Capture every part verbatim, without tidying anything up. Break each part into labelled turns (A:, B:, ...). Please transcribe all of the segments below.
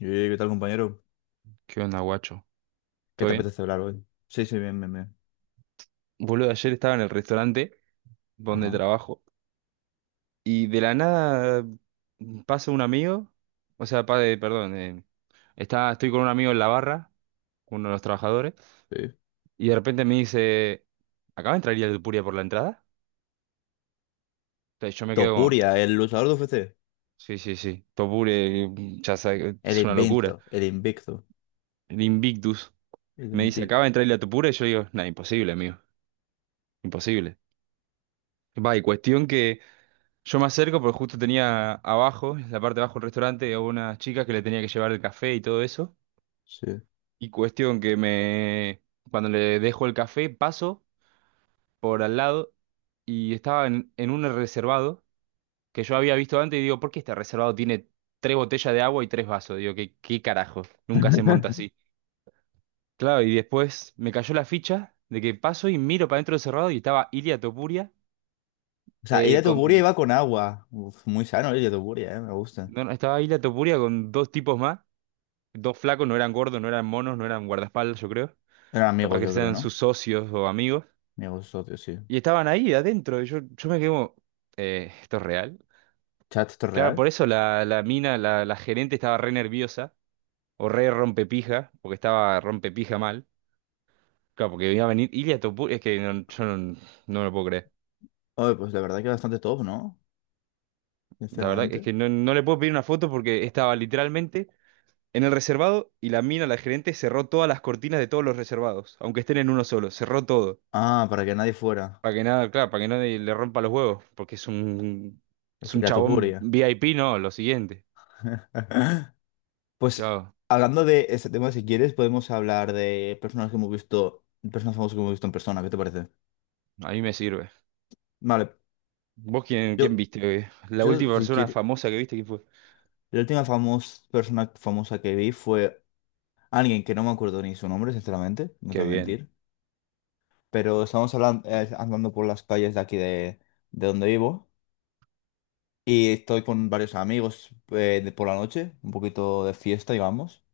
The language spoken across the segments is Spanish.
A: Eh, ¿qué tal, compañero?
B: ¿Qué onda, guacho?
A: ¿Qué
B: ¿Todo
A: te
B: bien?
A: apetece hablar hoy? Sí, sí, bien, bien, bien.
B: Boludo, ayer estaba en el restaurante donde
A: Ajá.
B: trabajo y de la nada mm, pasa un amigo, o sea, pa- eh, perdón, eh, está, estoy con un amigo en la barra, uno de los trabajadores,
A: Sí.
B: y de repente me dice, ¿acá entraría el Tupuria por la entrada? Entonces yo me quedo como,
A: Topuria, el luchador de U f c.
B: sí, sí, sí, Topure, mm, ya sabe,
A: El
B: es una locura.
A: invento, el invicto.
B: El Invictus
A: El
B: me dice,
A: invicto.
B: ¿acaba de entrar el Tupuria? Y yo digo, nada, imposible, amigo, imposible. Va, y cuestión que... Yo me acerco porque justo tenía abajo, en la parte de abajo del restaurante, a una chica que le tenía que llevar el café y todo eso.
A: Sí.
B: Y cuestión que me... Cuando le dejo el café, paso por al lado y estaba en, en un reservado que yo había visto antes y digo, ¿por qué este reservado tiene tres botellas de agua y tres vasos? Digo, ¿qué, qué carajo? Nunca se monta así. Claro, y después me cayó la ficha de que paso y miro para dentro del cerrado y estaba Ilia Topuria
A: O sea,
B: eh,
A: Ilia Topuria
B: con...
A: iba con agua. Uf, muy sano, Ilia Topuria, eh, me gusta.
B: no, no, estaba Ilia Topuria con dos tipos más. Dos flacos, no eran gordos, no eran monos, no eran guardaespaldas, yo creo.
A: Eran
B: Capaz
A: amigos,
B: que
A: yo creo,
B: sean sus
A: ¿no?
B: socios o amigos.
A: Amigos, socios, sí.
B: Y estaban ahí adentro. Y yo, yo me quedé como, eh, ¿esto es real?
A: Chat, ¿esto es
B: Claro, por
A: real?
B: eso la, la mina, la, la gerente estaba re nerviosa o re rompepija, porque estaba rompepija mal. Claro, porque iba a venir Ilia Topuria. Es que no, yo no, no lo puedo creer.
A: Oye, pues la verdad que bastante top, ¿no?
B: La verdad es
A: Sinceramente.
B: que no, no le puedo pedir una foto porque estaba literalmente en el reservado y la mina, la gerente, cerró todas las cortinas de todos los reservados, aunque estén en uno solo. Cerró todo.
A: Ah, para que nadie fuera.
B: Para que nada, claro, para que nadie le rompa los huevos, porque es un, es
A: Es
B: un
A: Ilia
B: chabón
A: Topuria.
B: VIP, no, lo siguiente.
A: Pues
B: Claro,
A: hablando de este tema, si quieres, podemos hablar de personas que hemos visto, personas famosas que hemos visto en persona, ¿qué te parece?
B: a mí me sirve.
A: Vale,
B: ¿Vos quién,
A: yo,
B: quién viste? eh? La
A: yo
B: última
A: si
B: persona
A: quieres,
B: famosa que viste, ¿quién fue?
A: la última famos- persona famosa que vi fue alguien que no me acuerdo ni su nombre, sinceramente, no te
B: Qué
A: voy a
B: bien.
A: mentir, pero estamos hablando, andando por las calles de aquí de, de donde vivo, y estoy con varios amigos, eh, de por la noche, un poquito de fiesta, digamos,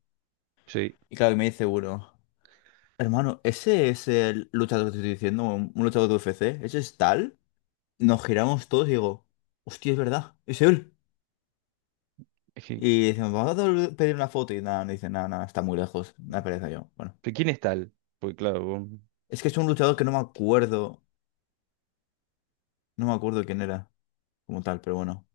B: Sí.
A: y claro, y me dice uno, hermano, ¿ese es el luchador que te estoy diciendo, un un luchador de U F C? ¿Ese es tal? Nos giramos todos y digo, hostia, es verdad, es él.
B: Es que,
A: Y decimos, vamos a dar- pedir una foto. Y nada, me dicen, nada, nada, está muy lejos. Me pereza yo. Bueno,
B: ¿pero quién es tal? Pues claro, vos-
A: es que es un luchador que no me acuerdo, no me acuerdo quién era como tal, pero bueno.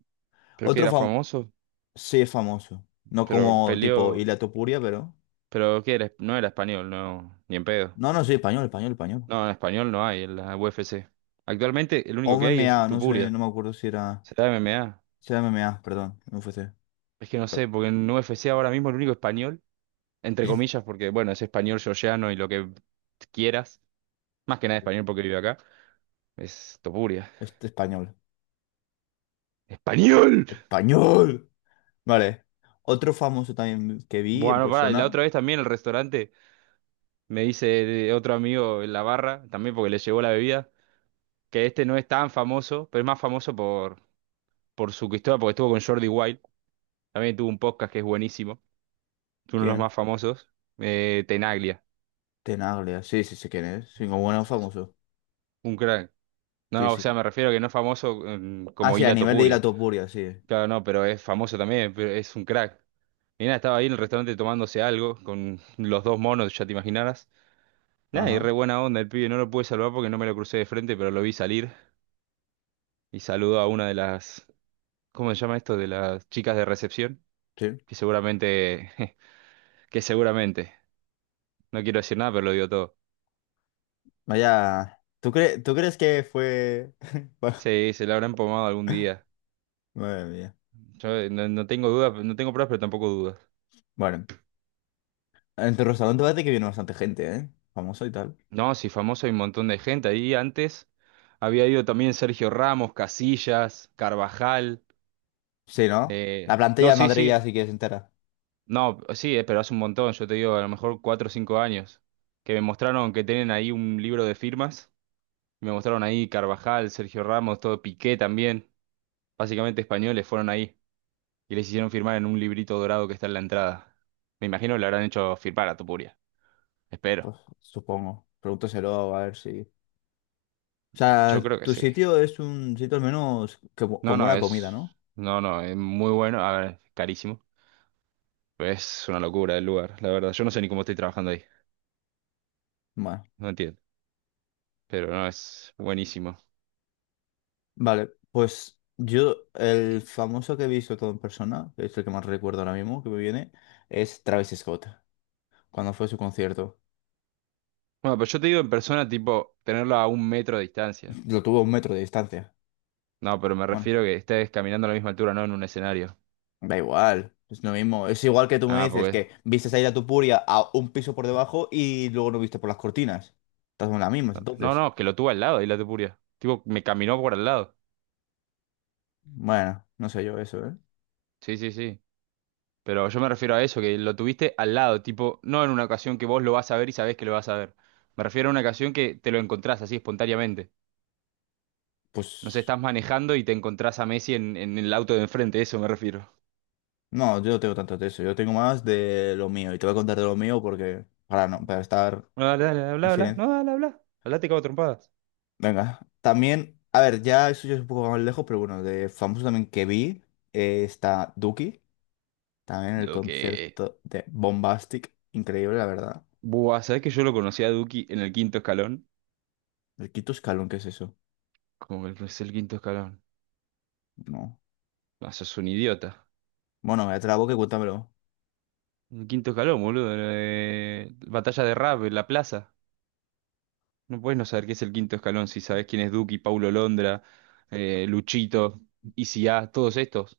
B: pero que
A: Otro
B: era
A: famoso,
B: famoso,
A: sí es famoso. No
B: pero
A: como tipo
B: peleó,
A: Ilia Topuria, pero.
B: pero que era, no era español, no, ni en pedo.
A: No, no, sí, español, español, español.
B: No, en español no hay en la U F C. Actualmente el
A: O
B: único que hay es
A: M M A, no sé,
B: Tupuria.
A: no me acuerdo si era.
B: Será M M A.
A: Si era M M A, perdón, no U F C.
B: Es que no sé, porque en U F C ahora mismo el único español entre comillas, porque bueno, es español georgiano y lo que quieras, más que nada español porque vive acá, es Topuria.
A: Este español.
B: ¡Español!
A: ¡Español! Vale. Otro famoso también que vi en
B: Bueno, pará, la
A: persona.
B: otra vez también el restaurante me dice de otro amigo en la barra, también porque le llevó la bebida, que este no es tan famoso, pero es más famoso por, por su historia, porque estuvo con Jordi Wild, también tuvo un podcast que es buenísimo, es uno de los
A: ¿Quién?
B: más famosos, eh, Tenaglia,
A: Tenaglia, sí, sí sé quién es. Sí, como bueno, famoso.
B: un crack. No,
A: Sí,
B: no, o
A: sí.
B: sea, me refiero a que no es famoso mm,
A: Ah,
B: como
A: sí, a
B: Ilia
A: nivel de ir a
B: Topuria.
A: Topuria, sí.
B: Claro, no, pero es famoso también, pero es un crack. Y nada, estaba ahí en el restaurante tomándose algo con los dos monos, ya te imaginarás. Nada, y
A: Ajá,
B: re buena onda el pibe, no lo pude saludar porque no me lo crucé de frente, pero lo vi salir y saludó a una de las, ¿cómo se llama esto? De las chicas de recepción,
A: sí.
B: que seguramente, que seguramente, no quiero decir nada, pero lo digo todo.
A: Vaya. ¿Tú, cre- tú crees que fue.
B: Sí, se la habrán pomado algún día.
A: Bueno, madre mía.
B: Yo eh, no, no tengo dudas, no tengo pruebas, pero tampoco dudas.
A: Bueno, en tu restaurante parece que viene bastante gente, ¿eh? Famoso y tal.
B: No, sí, famoso hay un montón de gente. Ahí antes había ido también Sergio Ramos, Casillas, Carvajal.
A: Sí, ¿no? La
B: eh,
A: plantilla
B: No,
A: de
B: sí,
A: Madrid
B: sí.
A: ya sí que es entera.
B: No, sí, eh, pero hace un montón, yo te digo, a lo mejor cuatro o cinco años, que me mostraron que tienen ahí un libro de firmas, me mostraron ahí Carvajal, Sergio Ramos, todo Piqué también, básicamente españoles fueron ahí y les hicieron firmar en un librito dorado que está en la entrada. Me imagino que le habrán hecho firmar a Tupuria, espero,
A: Pues supongo. Pregúntaselo, a ver. Si. O
B: yo
A: sea,
B: creo que
A: tu
B: sí.
A: sitio es un sitio al menos que,
B: No,
A: como
B: no,
A: la comida,
B: es,
A: ¿no?
B: no, no, es muy bueno, a ver, carísimo, pero es una locura el lugar, la verdad, yo no sé ni cómo estoy trabajando ahí,
A: Bueno.
B: no entiendo, pero no, es buenísimo.
A: Vale, pues yo el famoso que he visto todo en persona, que es el que más recuerdo ahora mismo que me viene, es Travis Scott, cuando fue a su concierto.
B: Bueno, pero yo te digo en persona, tipo, tenerlo a un metro de distancia.
A: Lo tuvo a un metro de distancia.
B: No, pero me
A: Bueno,
B: refiero que estés caminando a la misma altura, no en un escenario.
A: da igual, es lo mismo. Es igual que tú me
B: Nada,
A: dices
B: porque...
A: que viste salir a tu puria a un piso por debajo y luego no viste por las cortinas. Estás en las mismas,
B: No, no,
A: entonces.
B: no, que lo tuve al lado, y la Tupuria. Tipo, me caminó por al lado.
A: Bueno, no sé yo eso, ¿eh?
B: Sí, sí, sí. Pero yo me refiero a eso, que lo tuviste al lado, tipo, no en una ocasión que vos lo vas a ver y sabés que lo vas a ver. Me refiero a una ocasión que te lo encontrás así espontáneamente. No sé,
A: Pues
B: estás manejando y te encontrás a Messi en, en el auto de enfrente, eso me refiero.
A: no, yo no tengo tanto de eso. Yo tengo más de lo mío y te voy a contar de lo mío porque para no, para estar
B: No, dale, dale,
A: en
B: habla, habla.
A: silencio.
B: No, dale, habla. Habla, te cago a trompadas.
A: Venga, también, a ver, ya eso ya es un poco más lejos, pero bueno, de famoso también que vi, eh, está Duki, también el
B: Lo que...
A: concierto de Bombastic, increíble, la verdad.
B: Buah, ¿sabés que yo lo conocí a Duki en el quinto escalón?
A: El Quito Escalón, ¿qué es eso?
B: Como que es el quinto escalón.
A: No.
B: No, sos un idiota.
A: Bueno, me trabo, que cuéntamelo.
B: El quinto escalón, boludo. Eh, batalla de rap en la plaza. No puedes no saber qué es el quinto escalón si sabes quién es Duki, Paulo Londra, eh, Luchito, Easy a todos estos.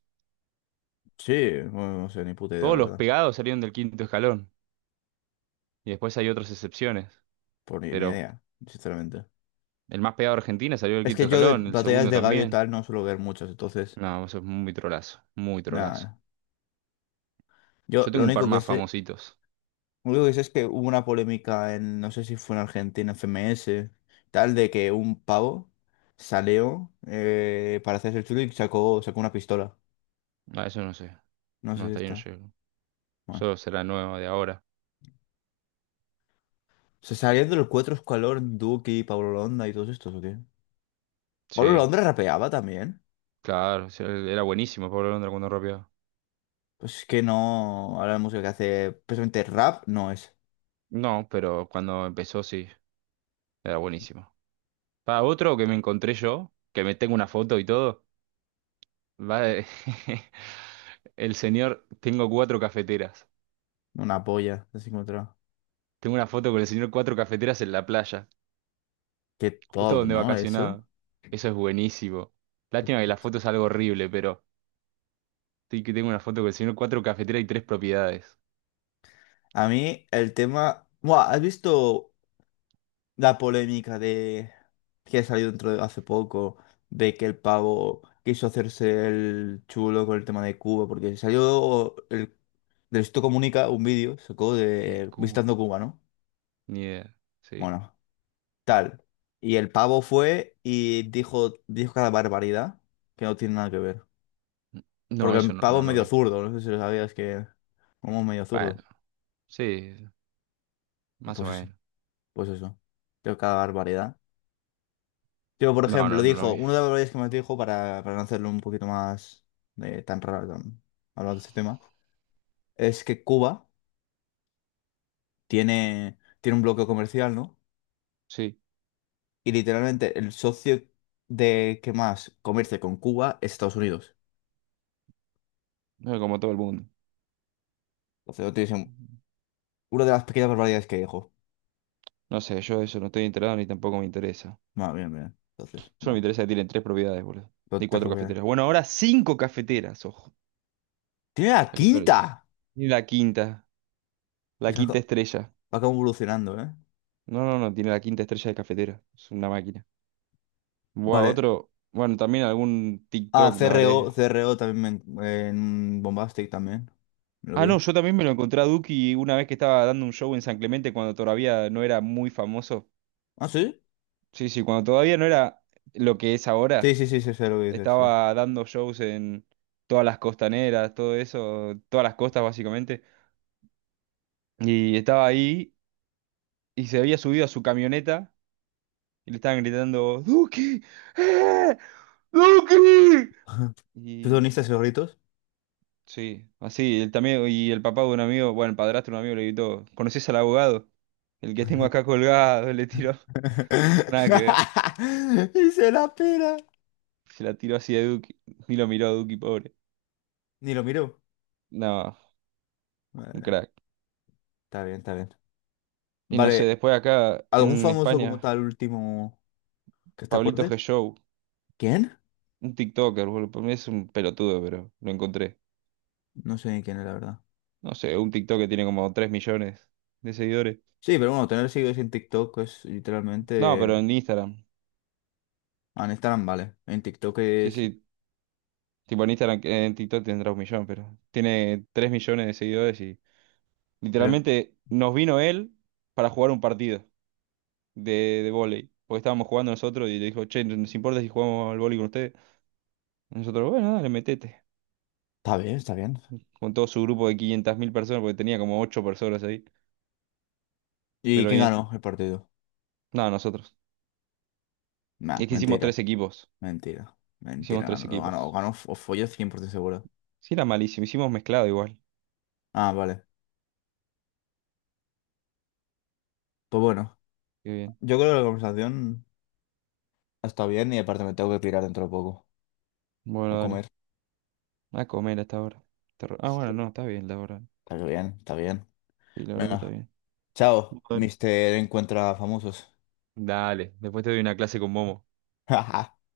A: Sí, bueno, no sé, ni puta idea, la
B: Todos los
A: verdad.
B: pegados salieron del quinto escalón. Y después hay otras excepciones.
A: Por ni, ni
B: Pero
A: idea, sinceramente.
B: el más pegado de Argentina salió del
A: Es
B: quinto
A: que yo de
B: escalón, el
A: batallas
B: segundo
A: de gallo y
B: también.
A: tal no suelo ver muchas, entonces,
B: No, eso es muy trolazo, muy trolazo.
A: nada. Yo
B: Yo
A: lo
B: tengo un par
A: único que
B: más
A: sé.
B: famositos.
A: Lo único que sé es que hubo una polémica en, no sé si fue en Argentina, F M S, tal, de que un pavo salió, eh, para hacerse el chulo y sacó, sacó una pistola.
B: Ah, eso no sé.
A: No
B: No,
A: sé si
B: hasta ahí no
A: está.
B: llego.
A: Bueno.
B: Solo será nuevo de ahora.
A: ¿Se salían de los cuatro escalón, Duki, Pablo Londra y todos estos o qué? ¿Pablo
B: Sí,
A: Londra rapeaba también?
B: claro. Sí, él era buenísimo Pablo Londra cuando rapeaba.
A: Pues es que no. Ahora la música que hace, precisamente rap, no es.
B: No, pero cuando empezó sí, era buenísimo. Para otro que me encontré yo, que me tengo una foto y todo, va de- el señor, tengo cuatro cafeteras.
A: Una polla, así como otra.
B: Tengo una foto con el señor cuatro cafeteras en la playa,
A: Qué
B: justo
A: pop,
B: donde
A: ¿no? Eso.
B: vacacionaba. Eso es buenísimo.
A: Qué
B: Lástima que la
A: puto.
B: foto es algo horrible, pero sí que tengo una foto con el señor cuatro cafeteras y tres propiedades.
A: A mí, el tema. Buah, ¿has visto la polémica de que salió dentro de hace poco, de que el pavo quiso hacerse el chulo con el tema de Cuba, porque salió el del Instituto Comunica un vídeo, sacó
B: De
A: de visitando
B: Cuba.
A: Cuba, ¿no?
B: Ni idea. Sí.
A: Bueno, tal. Y el pavo fue y dijo, dijo cada barbaridad que no tiene nada que ver.
B: No,
A: Porque
B: eso
A: el
B: no,
A: pavo es
B: no lo
A: medio
B: vi.
A: zurdo, no sé si lo sabías, que como medio
B: Bueno,
A: zurdo.
B: sí,
A: Y
B: más o
A: pues eso,
B: menos.
A: pues eso. Dijo cada barbaridad. Yo, por
B: No,
A: ejemplo,
B: no, no lo
A: dijo,
B: vi.
A: uno de los valores que me dijo para, para, no hacerlo un poquito más, eh, tan raro, tan- hablando de este tema, es que Cuba tiene, tiene un bloqueo comercial, ¿no?
B: Sí,
A: Y literalmente el socio de que más comercia con Cuba es Estados Unidos.
B: no, como todo el mundo.
A: Entonces, no tiene, una de las pequeñas barbaridades que dijo.
B: No sé, yo eso no estoy enterado ni tampoco me interesa.
A: Bueno, bien, bien. Entonces,
B: Solo me
A: bueno,
B: interesa que tienen tres propiedades, boludo. Y
A: otra
B: cuatro
A: propiedad.
B: cafeteras. Bueno, ahora cinco cafeteras, ojo.
A: ¡Tiene la
B: La que tú dices.
A: quinta!
B: Y la quinta, la
A: Es que
B: quinta
A: aca-
B: estrella.
A: Va como evolucionando, ¿eh?
B: No, no, no, tiene la quinta estrella de cafetera. Es una máquina. Buah,
A: Vale.
B: otro. Bueno, también algún
A: Ah,
B: TikTok
A: C
B: me
A: R
B: habré.
A: O C R O también me, en Bombastic también. Me lo
B: Ah, no,
A: vi.
B: yo también me lo encontré a Duki una vez que estaba dando un show en San Clemente cuando todavía no era muy famoso.
A: ¿Ah, sí?
B: Sí, sí, cuando todavía no era lo que es ahora,
A: Sí, sí, sí, sí, sé lo que dices, sí.
B: estaba dando shows en todas las costaneras, todo eso, todas las costas básicamente, y estaba ahí y se había subido a su camioneta y le estaban gritando, ¡Duki! ¡Eh! ¡Duki! Y
A: ¿Protagonistas gorritos?
B: sí, así, él también, y el papá de un amigo, bueno, el padrastro de un amigo le gritó, ¿conoces al abogado? El que tengo acá colgado, le tiró, nada que ver,
A: Hice la pera.
B: se la tiró así a Duki, y lo miró a Duki, pobre.
A: Ni lo miró.
B: No, un
A: Vale,
B: crack.
A: está bien, está bien.
B: Y no sé,
A: Vale,
B: después acá
A: ¿algún
B: en
A: famoso como
B: España,
A: tal último que te
B: Pablito G.
A: acuerdes?
B: Show,
A: ¿Quién?
B: un TikToker, boludo, por mí es un pelotudo, pero lo encontré.
A: No sé ni quién es, la verdad.
B: No sé, un TikTok que tiene como tres millones de seguidores.
A: Sí, pero bueno, tener seguidores en TikTok es
B: No,
A: literalmente...
B: pero en Instagram.
A: Ah, en Instagram, vale. En TikTok
B: Sí,
A: es...
B: sí, tipo en Instagram, que en TikTok tendrá un millón, pero tiene tres millones de seguidores y
A: Pero...
B: literalmente nos vino él para jugar un partido de, de vóley. Porque estábamos jugando nosotros y le dijo, che, ¿nos importa si jugamos al vóley con ustedes? Y nosotros, bueno, dale, metete.
A: Está bien, está bien.
B: Con todo su grupo de quinientas mil personas, porque tenía como ocho personas ahí.
A: ¿Y
B: Pero
A: quién
B: bien.
A: ganó el partido?
B: No, nosotros.
A: Nah,
B: Es que hicimos
A: mentira,
B: tres equipos.
A: mentira,
B: Hicimos
A: mentira.
B: tres
A: Ganó, ganó,
B: equipos.
A: ganó F- Follo cien por ciento seguro.
B: Sí, era malísimo. Hicimos mezclado igual.
A: Ah, vale. Pues bueno.
B: Qué bien.
A: Yo creo que la conversación está bien y aparte me tengo que pirar dentro de poco a
B: Bueno, dale.
A: comer.
B: A comer hasta ahora. Ah, bueno,
A: Sí.
B: no, está bien la hora.
A: Está bien, está bien.
B: Sí, la verdad que está
A: Venga,
B: bien.
A: chao,
B: Dale.
A: Mister Encuentra Famosos.
B: Dale, después te doy una clase con Momo.